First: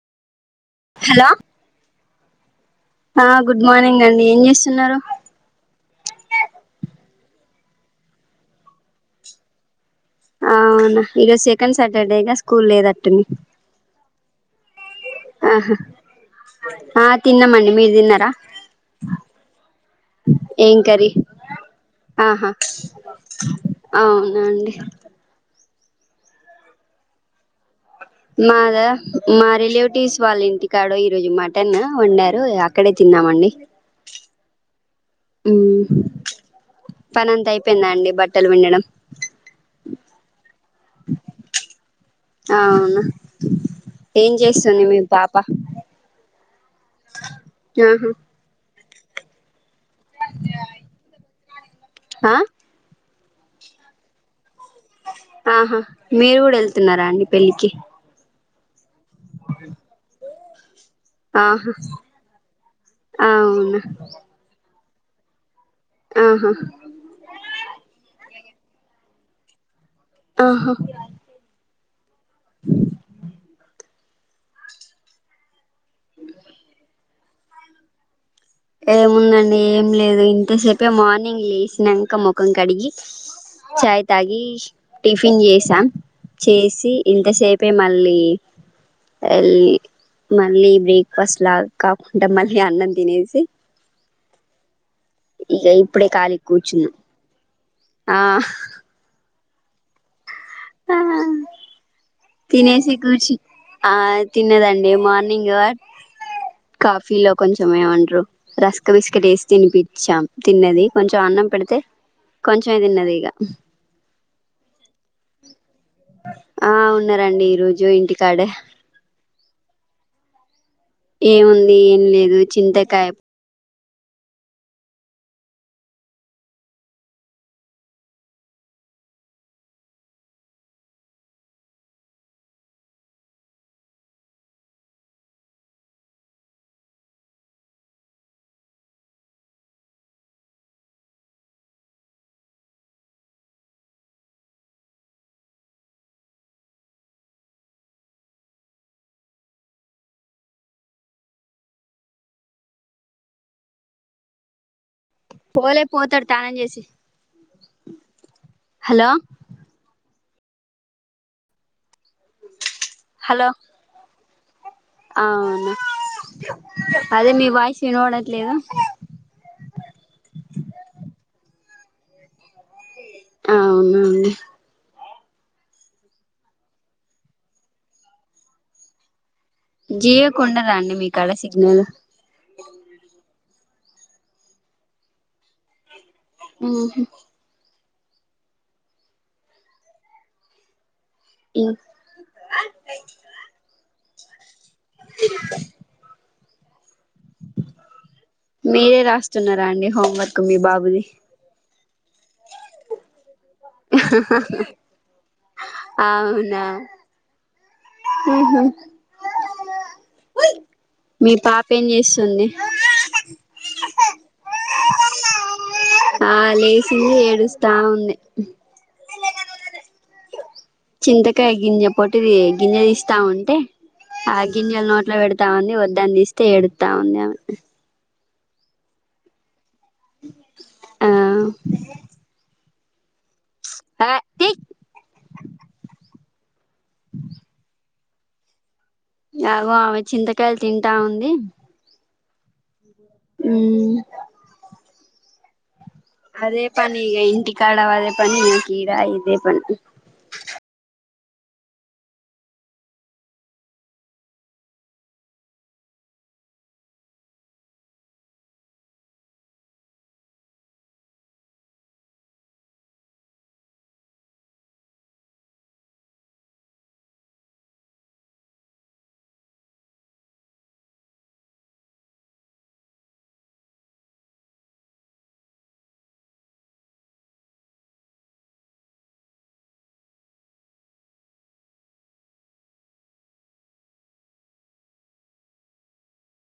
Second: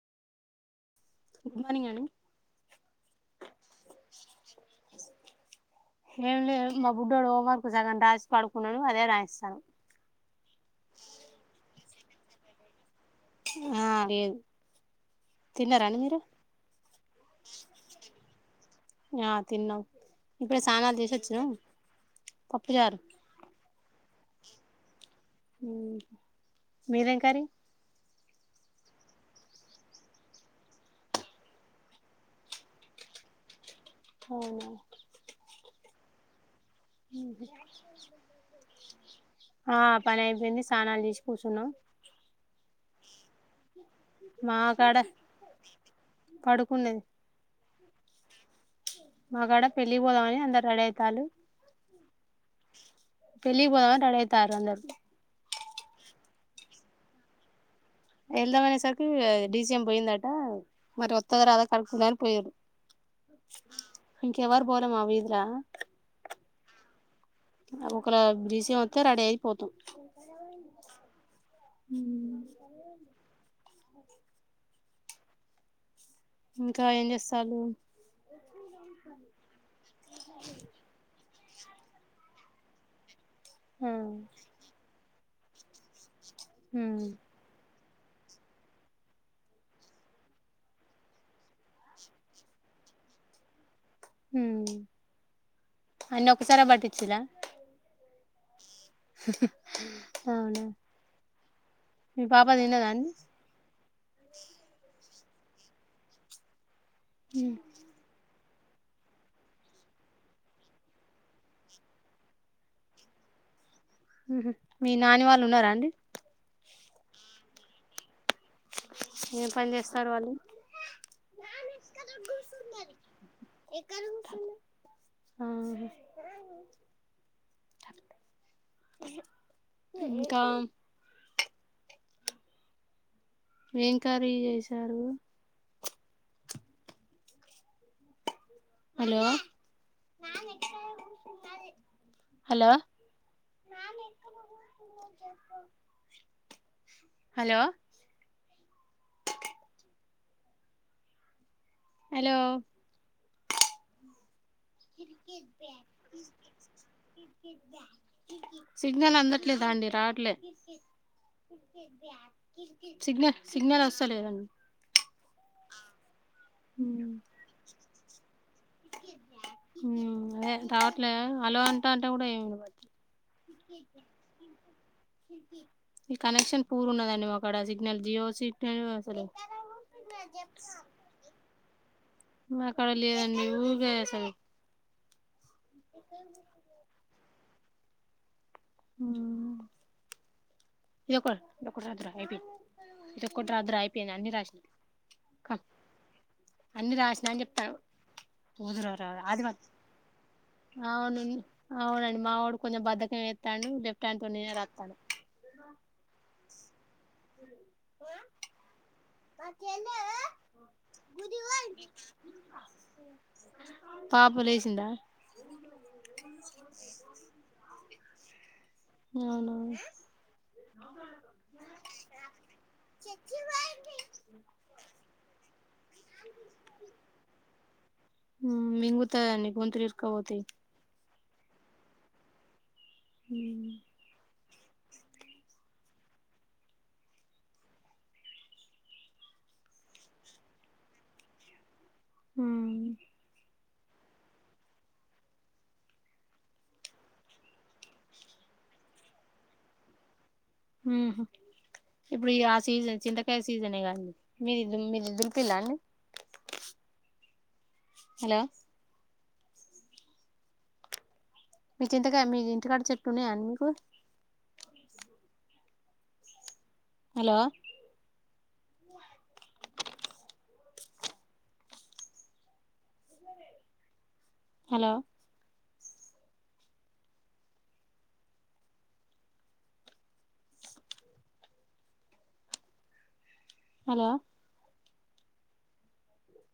Hello good morning అండి. ఆ good morning అండి ఏం చేస్తున్నారు. ఏం లేదు మా బుడ్డోడు హోంవర్క్ సగమ్ రాసి పడుకున్నాడు. అదే రాయిస్తాన్న. అవునా! ఈరోజు సెకండ్ సాటర్డేగా స్కూల్ లేనట్టుంది. ఆ లేదు. ఆహా! తిన్నారా అండి మీరు ఆ తిన్నామండి. మీరు తిన్నారా? ఆ తిన్నాము. ఇప్పుడే ఏం స్నానాలు కర్రీ చేసొచ్చినాము. ఆహా! అవునండి. మీదేమ్ కర్రీ? మాదా? మా రిలేటివ్స్ వాళ్ళ ఇంటి కాడ, ఈ రోజు మటన్ వండారు అక్కడే తిని తిన్నామండి. మ్! హ్మ్ హు! పనంత అయిపోయిందా అండి? బట్టలు పిండడం. ఆ పని అయిపోయింది స్నానాలు చేసి కూర్చున్నాం అవునా? ఏం చేస్తాంది మాకాడ మీ పాప? పడుకున్నది. ఆహా! మాగాడ పెళ్ళికి పోదామని అందరూ రెడీ అయితాండు. ఆ! పెళ్ళికి పోదామని అందరూ రెడీ అయితాండ్రు. ఆహా! మీరు కూడా వెళ్తున్నారా అండి పెళ్ళికి. వెళ్దాం అనేసరికి డీజీఎం పోయిందట. మరి వత్తద, రాదా ఆహా కనుక్కుందామని పోయారు. అవునా? పోదమా వీధిలో ఆహా! ఒకయాల డీసీఎం వస్తే రెడీ అయిపోతాం. ఆహా! ఇంకా ఏం చేస్తాల్లు. ఏముందండి ఏం లేదు ఇంతసేపే మార్నింగ్ లేసినాక ముఖం కడిగి. ఆ చాయ్ తాగి టిఫిన్ చేసాం చేసి ఉమ్ ఇంతసేపే మ మళ్ళీ మళ్ళీ బ్రేక్ఫాస్ట్ లాగా కాకుండా మళ్ళీ అన్నం తినేసి హ ఇక ఇప్పుడే కాాలి కూచునా ఆ అవునా మీ పాప తిన్నదా తినేసి అండి కూర్చి ఆ తిన్నదండి మార్నింగ్ కాఫీలో కొంచం ఏమండరు రస్క బిస్కెట్ వేసి తినిపించాం తిన్నది కొంచెం అన్నం పెడితే కొంచం తిన్నది ఇగ మీ నాని వాళ్ళు ఉన్నారా అండి ఆ ఉన్నారండి ఈ రోజు ఇంటికాడే ఏం పని చేస్తారు వాళ్ళు ఏముంది ఏం లేదు చింతకాయ ఆహా అంది ఇంకా ఎం కర్రీ చేసారు హలో హలో అ చె హలో హలో పోలే పోతాడు తానం చేసి హలో సిగ్నల్ అందట్లేదా అండి రావట్లే సిగ్నల్ సిగ్నల్ వస్తలేదండి ఆ అవును ఉమ్ అదే మీ వాయిస్ వినపడట్లేదు మ్మ్ అదే తాట్లే హలో అంటటే కూడా ఎం వి అవునండి ఈ కనెక్షన్ పూర్ ఉన్నదండి మా కాడ సిగ్నల్ జియో సిగ్నల్ అసలు జియోకుండదండి మీకాడ సిగ్నల్ మా కాడ లేదండి ఊకే అసలు ఆ మ్మ్ ఇదో ఇదొక్కటి రాదు రా అయిపోయిందని ఇదొక్కటి రాదు రా అయిపోయింది అని రాసినవ్ అన్ని రాషి మీరే అది రాస్తున్నారా అండి హోంవర్క్ మీ బాబుది అవును అవునండి మా వాడు కొంచెం బద్ధకం చేస్తాడు లెఫ్ట్ హ్యాండ్ తో నేనే రాతన్న అవునా ఊ మ్మ్ తక మీ పాప ఏం చేస్తుంది పాప లేసిందా ఆ లేసింది ఏడుస్తా ఉంది అవును చింతకాయ గింజ పొట్టు ది గిన్నె తీస్తా ఉంటే ఆ గింజ నోట్లో పెట్టు ావని ఒద్దని తీస్తే ఏడుతావుంది అమ్మే మింగుతాదండి గొంతులో ఇరుక్కపోతాయి ఆ హ హే తీయి గో ఆమె చింతకాయలు తింటా ఉంది మ్మ్ మ్మ్ అదే పని ఇగా ఇంటి కాడ అదే పని కీడ ఇదే పని ఉహు ఇప్పుడు ఇగ ఆ సీజన్ చింతకాయ సీజనే కా ఇది మీది మీరు దులిపిల్లా అండి అ హలో మీ చింతకాయ మీది ఇంటికాడ చెట్టున్నాయాని మీకు హలో హలో హలో